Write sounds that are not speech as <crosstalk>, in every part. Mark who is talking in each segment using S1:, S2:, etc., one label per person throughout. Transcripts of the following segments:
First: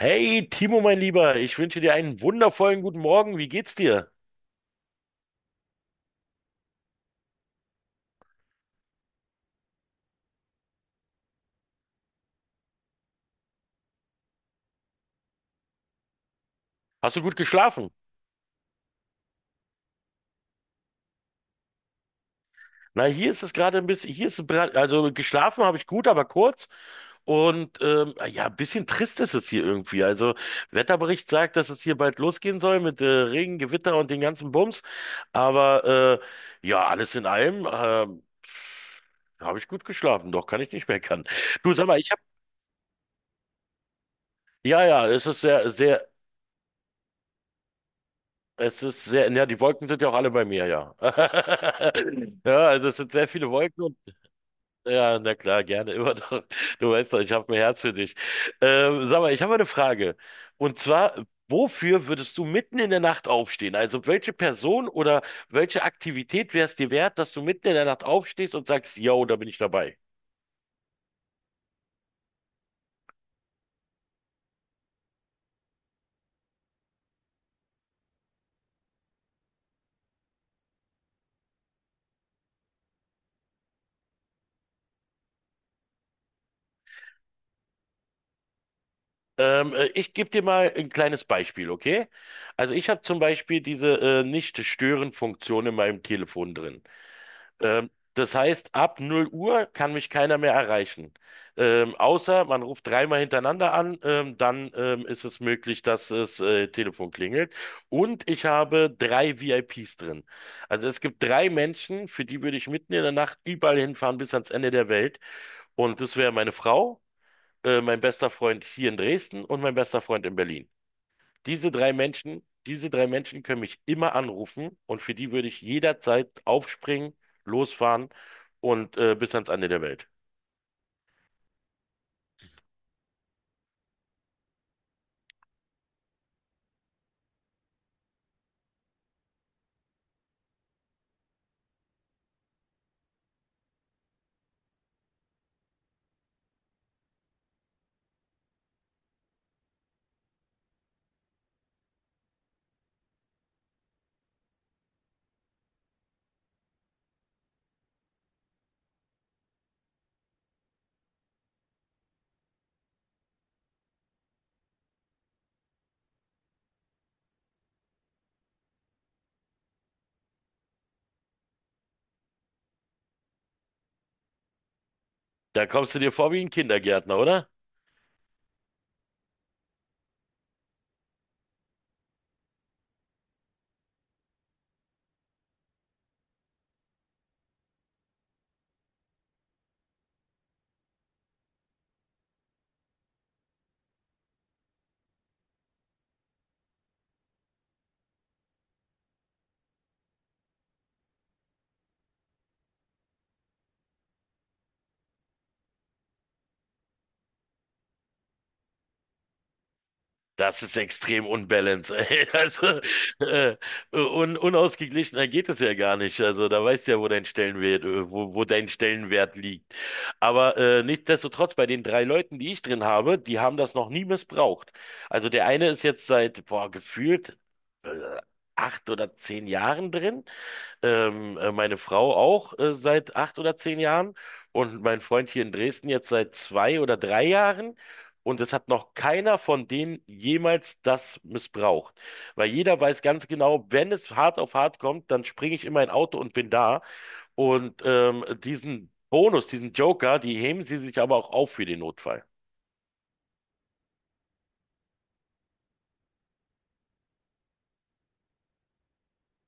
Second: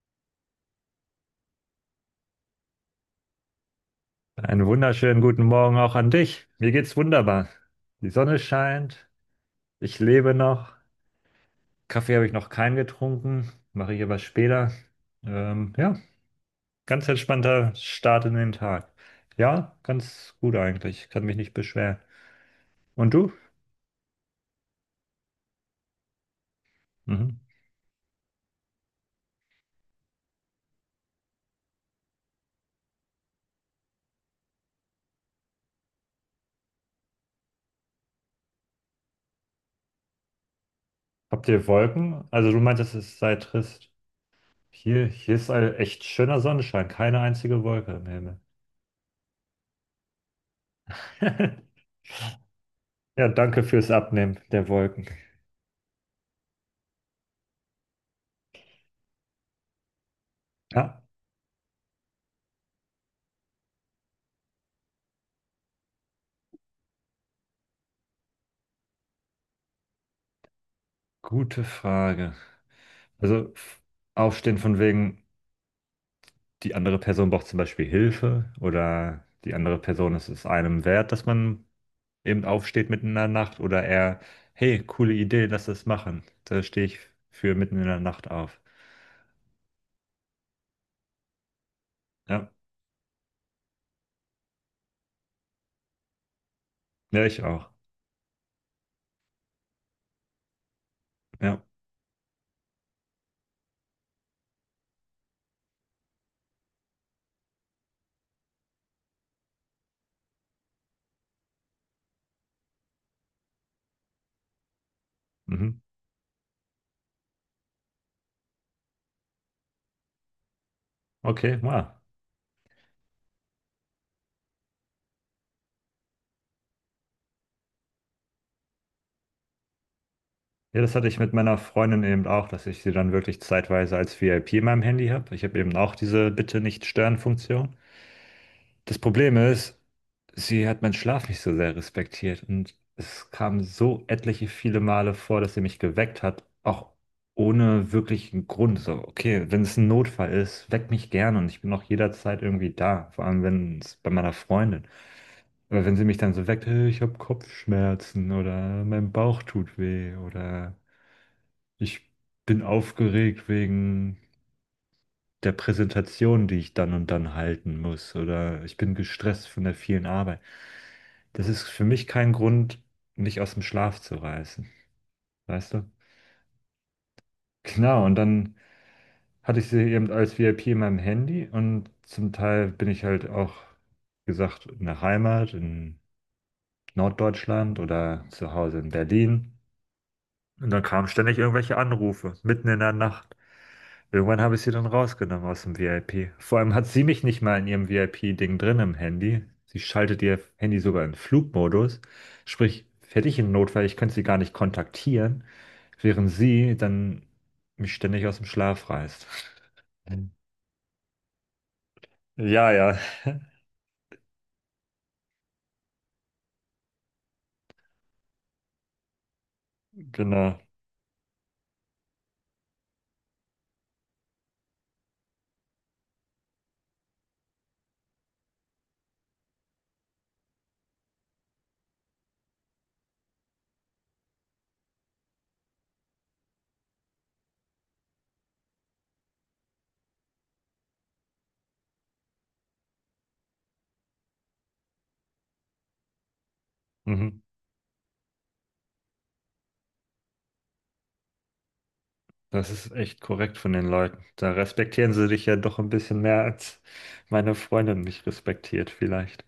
S1: Hey Timo, mein Lieber, ich wünsche dir einen wundervollen guten Morgen. Wie geht's dir?
S2: Einen wunderschönen guten Morgen auch an dich. Mir geht's wunderbar. Die Sonne scheint, ich lebe noch. Kaffee habe ich noch keinen getrunken, mache ich aber später. Ja, ganz
S1: Hast du gut
S2: entspannter
S1: geschlafen?
S2: Start in den Tag. Ja, ganz gut eigentlich, kann mich nicht beschweren.
S1: Na,
S2: Und
S1: hier
S2: du?
S1: ist es gerade ein bisschen, hier ist es, also geschlafen habe ich gut, aber kurz.
S2: Mhm.
S1: Und ja, ein bisschen trist ist es hier irgendwie. Also Wetterbericht sagt, dass es hier bald losgehen soll mit Regen, Gewitter und den ganzen Bums. Aber ja, alles in allem habe ich gut geschlafen. Doch, kann ich nicht meckern.
S2: Habt ihr
S1: Du, sag mal,
S2: Wolken? Also du meintest, es sei trist.
S1: ja,
S2: Hier,
S1: ja, es
S2: hier
S1: ist
S2: ist
S1: sehr,
S2: ein echt
S1: sehr
S2: schöner Sonnenschein, keine einzige Wolke im Himmel.
S1: Es ist sehr, ja, die Wolken sind ja auch alle bei mir, ja.
S2: <laughs>
S1: <laughs> Ja, also es sind
S2: Ja,
S1: sehr viele
S2: danke
S1: Wolken
S2: fürs
S1: und
S2: Abnehmen der Wolken.
S1: ja, na klar, gerne <laughs> immer doch. Du weißt doch, ich habe ein Herz für dich. Sag mal, ich habe mal eine Frage. Und
S2: Ja,
S1: zwar, wofür würdest du mitten in der Nacht aufstehen? Also welche Person oder welche Aktivität wäre es dir wert, dass du mitten in der Nacht aufstehst und sagst, yo, da bin ich dabei?
S2: gute Frage. Also f- Aufstehen von wegen, die andere Person braucht zum Beispiel Hilfe oder die andere Person ist es ist einem wert, dass man eben aufsteht mitten in der Nacht oder eher, hey, coole Idee, lass das machen. Da stehe ich für mitten in der Nacht auf.
S1: Ich gebe dir mal ein kleines Beispiel, okay?
S2: Ja,
S1: Also ich habe zum Beispiel diese Nicht-Stören-Funktion in meinem Telefon drin.
S2: ja, ich auch.
S1: Das heißt, ab 0 Uhr kann mich keiner mehr erreichen.
S2: Ja,
S1: Außer man ruft dreimal hintereinander an, dann ist es möglich, dass das Telefon klingelt. Und ich habe drei VIPs drin. Also es gibt drei Menschen, für die würde ich mitten in der Nacht überall hinfahren bis ans Ende der Welt.
S2: mhm.
S1: Und das wäre meine Frau, mein bester Freund hier in Dresden und mein bester Freund in Berlin.
S2: Okay,
S1: Diese drei
S2: wow.
S1: Menschen, diese drei Menschen können mich immer anrufen und für die würde ich jederzeit aufspringen, losfahren und bis ans Ende der Welt.
S2: Ja, das hatte ich mit meiner Freundin eben auch, dass ich sie dann wirklich zeitweise als VIP in meinem Handy habe. Ich habe eben auch diese Bitte nicht stören Funktion. Das Problem ist, sie hat meinen Schlaf nicht so sehr respektiert und es kam so etliche viele Male vor, dass sie mich geweckt hat, auch ohne wirklichen Grund. So, okay, wenn es ein Notfall ist, weck mich gern und ich bin auch jederzeit irgendwie da, vor allem wenn es bei meiner Freundin. Aber wenn sie mich dann so weckt, hey, ich habe Kopfschmerzen oder mein Bauch tut weh oder ich bin aufgeregt wegen der Präsentation, die ich dann und dann halten muss, oder ich bin gestresst von der vielen Arbeit. Das ist für mich kein Grund, mich aus dem Schlaf zu reißen,
S1: Da
S2: weißt du?
S1: kommst du dir vor wie ein Kindergärtner, oder?
S2: Genau, und dann hatte ich sie eben als VIP in meinem Handy und zum Teil bin ich halt auch, wie gesagt, in der Heimat, in Norddeutschland oder zu Hause in Berlin. Und dann kamen ständig irgendwelche Anrufe, mitten in der Nacht. Irgendwann habe ich sie dann rausgenommen aus dem VIP. Vor allem hat sie mich nicht mal in ihrem VIP-Ding drin im Handy. Sie schaltet ihr Handy sogar in Flugmodus. Sprich, hätte ich einen Notfall, ich könnte sie gar nicht kontaktieren, während sie dann mich ständig aus dem Schlaf reißt. <laughs>
S1: Das ist extrem unbalanced, ey. <laughs>
S2: Ja,
S1: Also,
S2: ja,
S1: äh, un unausgeglichener geht es ja gar nicht. Also, da weißt du ja, wo dein Stellenwert liegt. Aber
S2: genau.
S1: nichtsdestotrotz, bei den drei Leuten, die ich drin habe, die haben das noch nie missbraucht. Also, der eine ist jetzt seit, boah, gefühlt äh, acht oder zehn Jahren drin, meine Frau auch seit acht oder zehn Jahren und mein Freund hier in Dresden jetzt seit zwei oder drei Jahren. Und es hat noch keiner von denen jemals das missbraucht. Weil jeder weiß ganz genau, wenn es hart auf hart kommt, dann springe ich in mein Auto und bin da.
S2: Mhm.
S1: Und diesen Bonus, diesen Joker, die heben sie sich aber auch auf für den Notfall.
S2: Das ist echt korrekt von den Leuten. Da respektieren sie dich ja doch ein bisschen mehr, als meine Freundin mich respektiert, vielleicht.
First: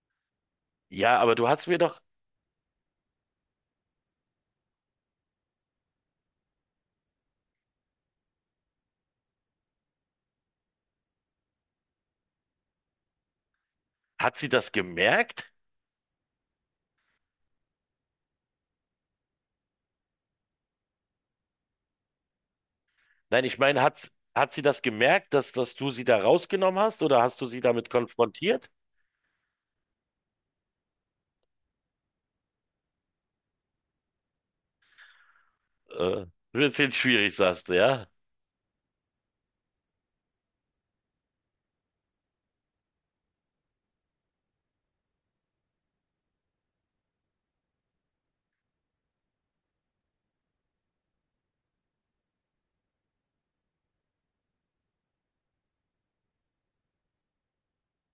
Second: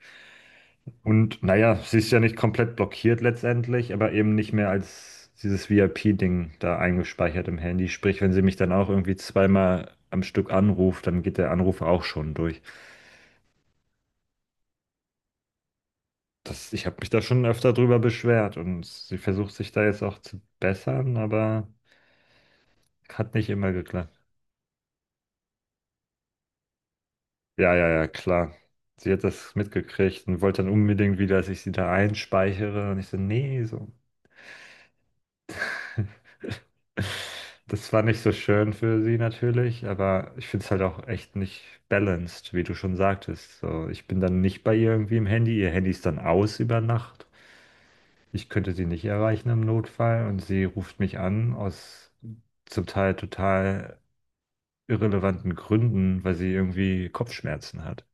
S1: Ja, aber
S2: Und
S1: du hast
S2: naja,
S1: mir
S2: sie
S1: doch,
S2: ist ja nicht komplett blockiert letztendlich, aber eben nicht mehr als dieses VIP-Ding da eingespeichert im Handy. Sprich, wenn sie mich dann auch irgendwie zweimal am Stück anruft, dann geht der Anruf auch schon durch.
S1: hat sie das gemerkt?
S2: Ich habe mich da schon öfter drüber beschwert und sie versucht sich da jetzt auch zu bessern, aber hat
S1: Nein,
S2: nicht
S1: ich
S2: immer
S1: meine,
S2: geklappt.
S1: hat sie das gemerkt, dass du sie da rausgenommen hast oder hast du sie
S2: Ja, ja,
S1: damit
S2: ja, klar.
S1: konfrontiert?
S2: Sie hat das mitgekriegt und wollte dann unbedingt wieder, dass ich sie da einspeichere. Und ich so, nee, so.
S1: Äh, Wird jetzt schwierig, sagst du,
S2: Das war
S1: ja?
S2: nicht so schön für sie natürlich, aber ich finde es halt auch echt nicht balanced, wie du schon sagtest. So, ich bin dann nicht bei ihr irgendwie im Handy, ihr Handy ist dann aus über Nacht. Ich könnte sie nicht erreichen im Notfall und sie ruft mich an aus zum Teil total irrelevanten Gründen, weil sie irgendwie Kopfschmerzen hat.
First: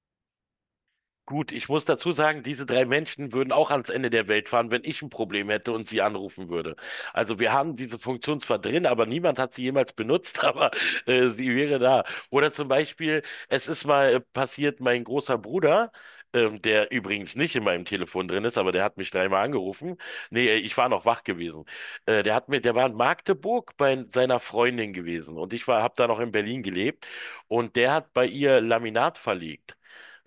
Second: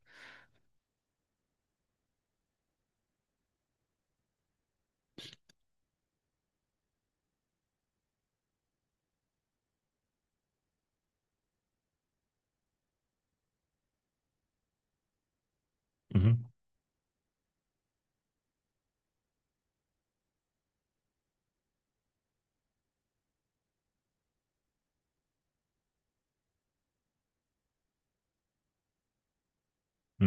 S1: Gut, ich muss dazu sagen, diese drei Menschen würden auch ans Ende der Welt fahren, wenn ich ein Problem hätte und sie anrufen würde. Also wir haben diese Funktion zwar drin, aber niemand hat sie jemals benutzt, <laughs> aber sie wäre da. Oder zum Beispiel, es ist mal passiert, mein großer Bruder,
S2: Mhm.
S1: der übrigens nicht in meinem Telefon drin ist, aber der hat mich dreimal angerufen. Nee, ich war noch wach gewesen. Der war in Magdeburg bei seiner Freundin gewesen und habe da noch in Berlin gelebt und der hat bei ihr Laminat verlegt.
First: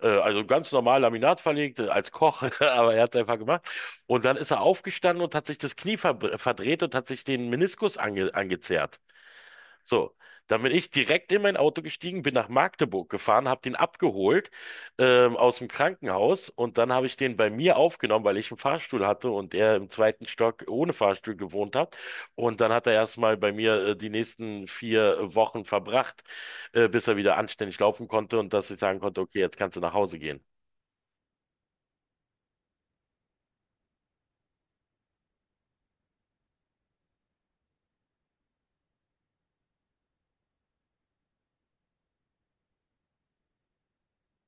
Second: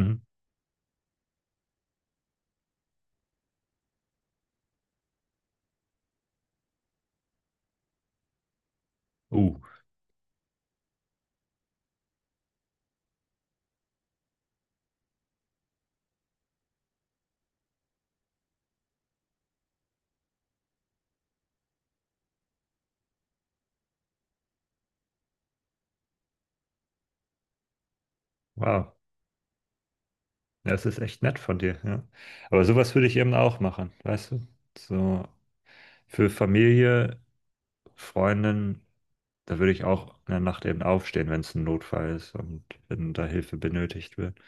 S1: Also ganz normal Laminat verlegt, als Koch, <laughs> aber er hat es einfach gemacht. Und dann ist er aufgestanden und hat sich das Knie verdreht und hat sich den Meniskus angezerrt.
S2: Uh,
S1: So, dann bin ich direkt in mein Auto gestiegen, bin nach Magdeburg gefahren, habe den abgeholt, aus dem Krankenhaus, und dann habe ich den bei mir aufgenommen, weil ich einen Fahrstuhl hatte und er im zweiten Stock ohne Fahrstuhl gewohnt hat. Und dann hat er erstmal bei mir die nächsten vier Wochen verbracht, bis er wieder anständig laufen konnte und dass ich
S2: wow.
S1: sagen konnte, okay, jetzt kannst du nach Hause gehen.
S2: Das ist echt nett von dir, ja. Aber sowas würde ich eben auch machen, weißt du? So, für Familie, Freundin, da würde ich auch in der Nacht eben aufstehen, wenn es ein Notfall ist und wenn da Hilfe benötigt wird.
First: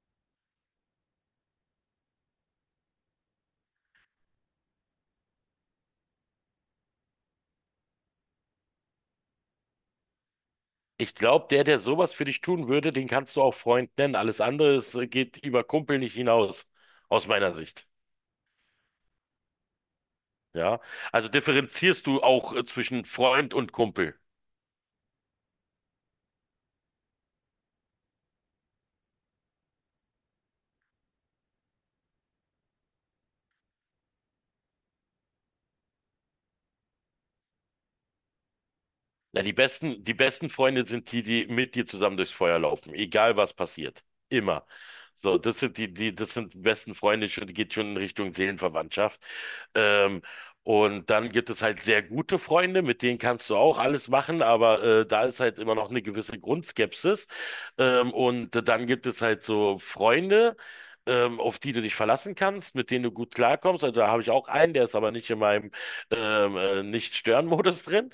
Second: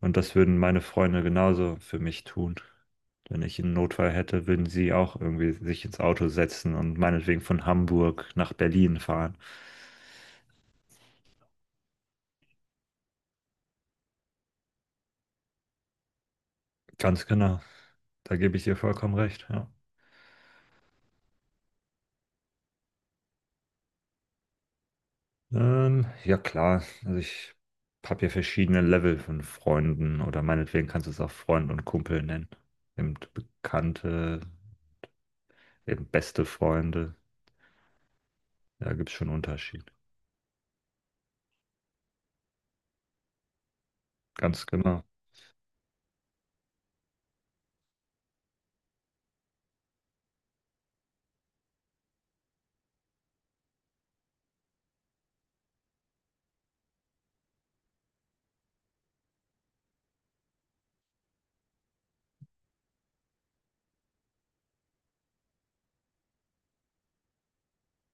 S2: Und das würden meine Freunde genauso für mich tun. Wenn ich einen Notfall hätte, würden sie auch irgendwie sich ins Auto setzen und meinetwegen von Hamburg nach Berlin fahren.
S1: Ich glaube, der sowas für dich tun würde, den kannst du auch Freund nennen. Alles andere ist, geht über Kumpel nicht hinaus, aus
S2: Ganz
S1: meiner
S2: genau.
S1: Sicht.
S2: Da gebe ich dir vollkommen recht, ja.
S1: Ja, also differenzierst du auch zwischen Freund und Kumpel.
S2: Ja klar, also ich habe ja verschiedene Level von Freunden oder meinetwegen kannst du es auch Freund und Kumpel nennen. Eben Bekannte, eben beste Freunde. Da gibt es schon einen
S1: Ja,
S2: Unterschied.
S1: die besten Freunde sind die, die mit dir zusammen durchs Feuer laufen, egal was passiert.
S2: Ganz
S1: Immer.
S2: genau.
S1: So, das sind das sind die besten Freunde, schon, geht schon in Richtung Seelenverwandtschaft. Ähm, und dann gibt es halt sehr gute Freunde, mit denen kannst du auch alles machen, aber da ist halt immer noch eine gewisse Grundskepsis. Und dann gibt es halt so Freunde, auf die du dich verlassen kannst, mit denen du gut klarkommst. Also da habe ich auch einen, der ist aber nicht in meinem Nicht-Stören-Modus drin.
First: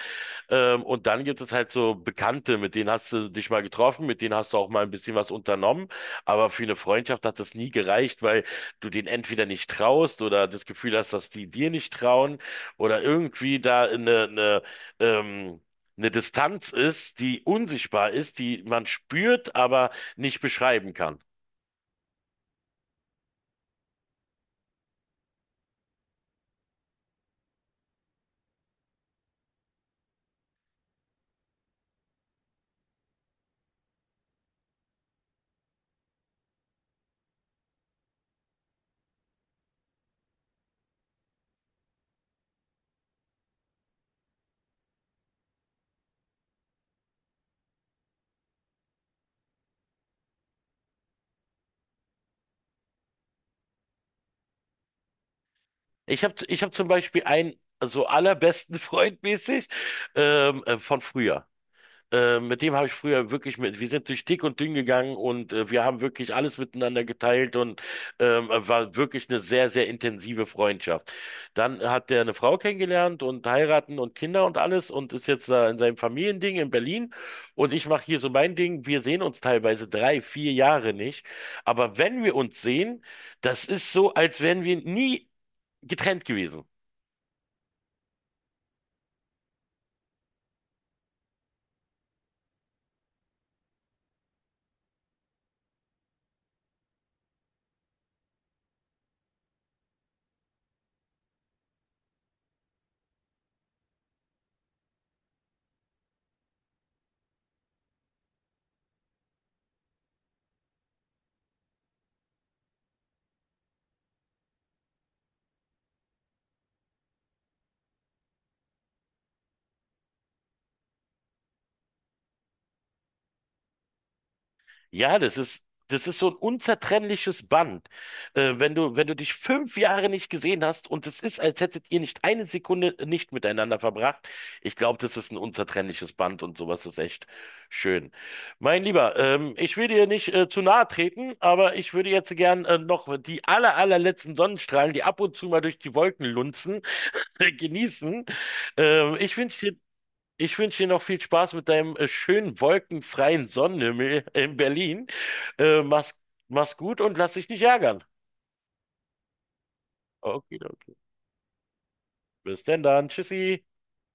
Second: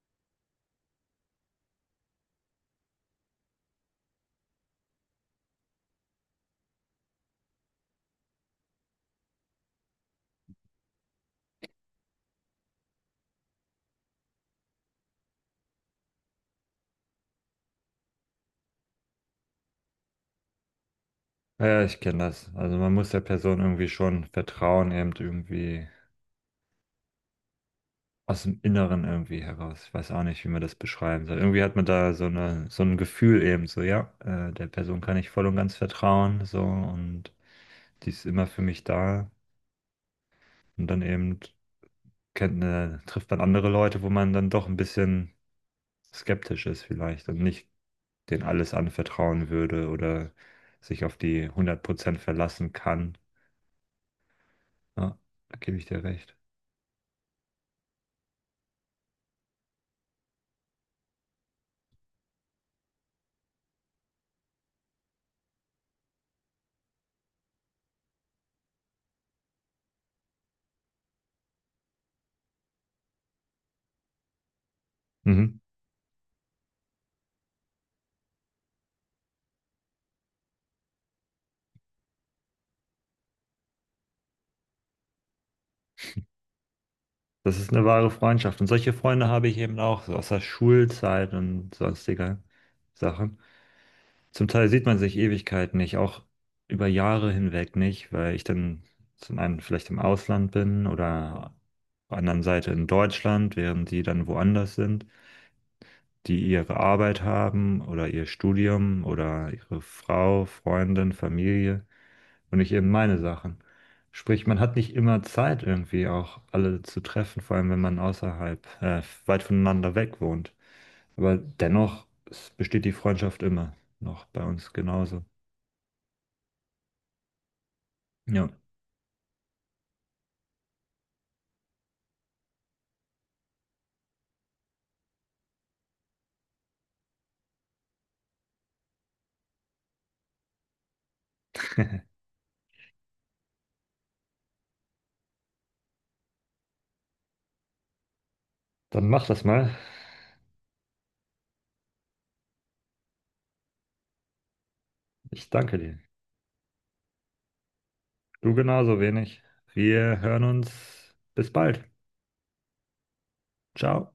S1: Und dann gibt es halt so Bekannte, mit denen hast du dich mal getroffen, mit denen hast du auch mal ein bisschen was unternommen. Aber für eine Freundschaft hat das nie gereicht, weil du denen entweder nicht traust oder das Gefühl hast, dass die dir nicht trauen oder irgendwie da ähm, eine Distanz ist, die unsichtbar ist, die man spürt, aber nicht beschreiben kann.
S2: Ja, ja, ich kenne das. Also man muss der Person irgendwie schon vertrauen, eben irgendwie aus dem Inneren irgendwie heraus. Ich weiß auch nicht, wie man das beschreiben soll. Irgendwie hat man da so eine, so ein Gefühl eben so, ja, der Person kann ich voll und ganz vertrauen, so und die ist immer für mich da. Und dann eben trifft man andere Leute, wo man dann doch ein bisschen skeptisch ist vielleicht und nicht denen alles anvertrauen würde oder sich auf die hundert Prozent verlassen kann. Ja, da gebe ich dir recht.
S1: Ich hab zum Beispiel einen so allerbesten <laughs> Freund mäßig, von früher. Mit dem habe ich früher wirklich wir sind durch dick und dünn gegangen und wir haben wirklich alles miteinander geteilt und war wirklich eine sehr, sehr intensive Freundschaft. Dann hat der eine Frau kennengelernt und heiraten und Kinder und alles und ist jetzt
S2: Mhm.
S1: da in seinem Familiending in Berlin und ich mache hier so mein Ding. Wir sehen uns teilweise drei, vier Jahre nicht, aber wenn wir uns sehen, das ist so, als wären wir nie getrennt gewesen.
S2: Das ist eine wahre Freundschaft. Und solche Freunde habe ich eben auch, so aus der Schulzeit und sonstiger Sachen. Zum Teil sieht man sich Ewigkeiten nicht, auch über Jahre hinweg nicht, weil ich dann zum einen vielleicht im Ausland bin oder auf der anderen Seite in Deutschland, während die dann woanders sind, die ihre Arbeit haben oder ihr Studium oder ihre Frau, Freundin, Familie und nicht eben meine Sachen. Sprich, man hat nicht immer Zeit, irgendwie auch alle zu treffen, vor allem wenn man weit voneinander weg wohnt. Aber dennoch es besteht die Freundschaft immer noch bei uns
S1: Ja,
S2: genauso.
S1: das ist so ein unzertrennliches Band.
S2: Ja,
S1: Wenn du dich fünf Jahre nicht gesehen hast und es ist, als hättet ihr nicht eine Sekunde nicht miteinander verbracht, ich glaube, das ist ein unzertrennliches Band und sowas ist echt schön. Mein Lieber, ich will dir nicht zu nahe treten, aber ich würde jetzt gern noch die allerletzten Sonnenstrahlen, die ab und zu mal durch die Wolken lunzen, <laughs> genießen.
S2: dann
S1: Ähm,
S2: mach
S1: ich
S2: das
S1: wünsche
S2: mal.
S1: dir ich wünsche dir noch viel Spaß mit deinem schönen wolkenfreien Sonnenhimmel in Berlin.
S2: Ich danke
S1: Äh,
S2: dir.
S1: mach's, mach's gut und lass dich nicht ärgern.
S2: Du genauso wenig. Wir hören
S1: Okay,
S2: uns.
S1: okay.
S2: Bis bald.
S1: Bis denn dann. Tschüssi.
S2: Ciao.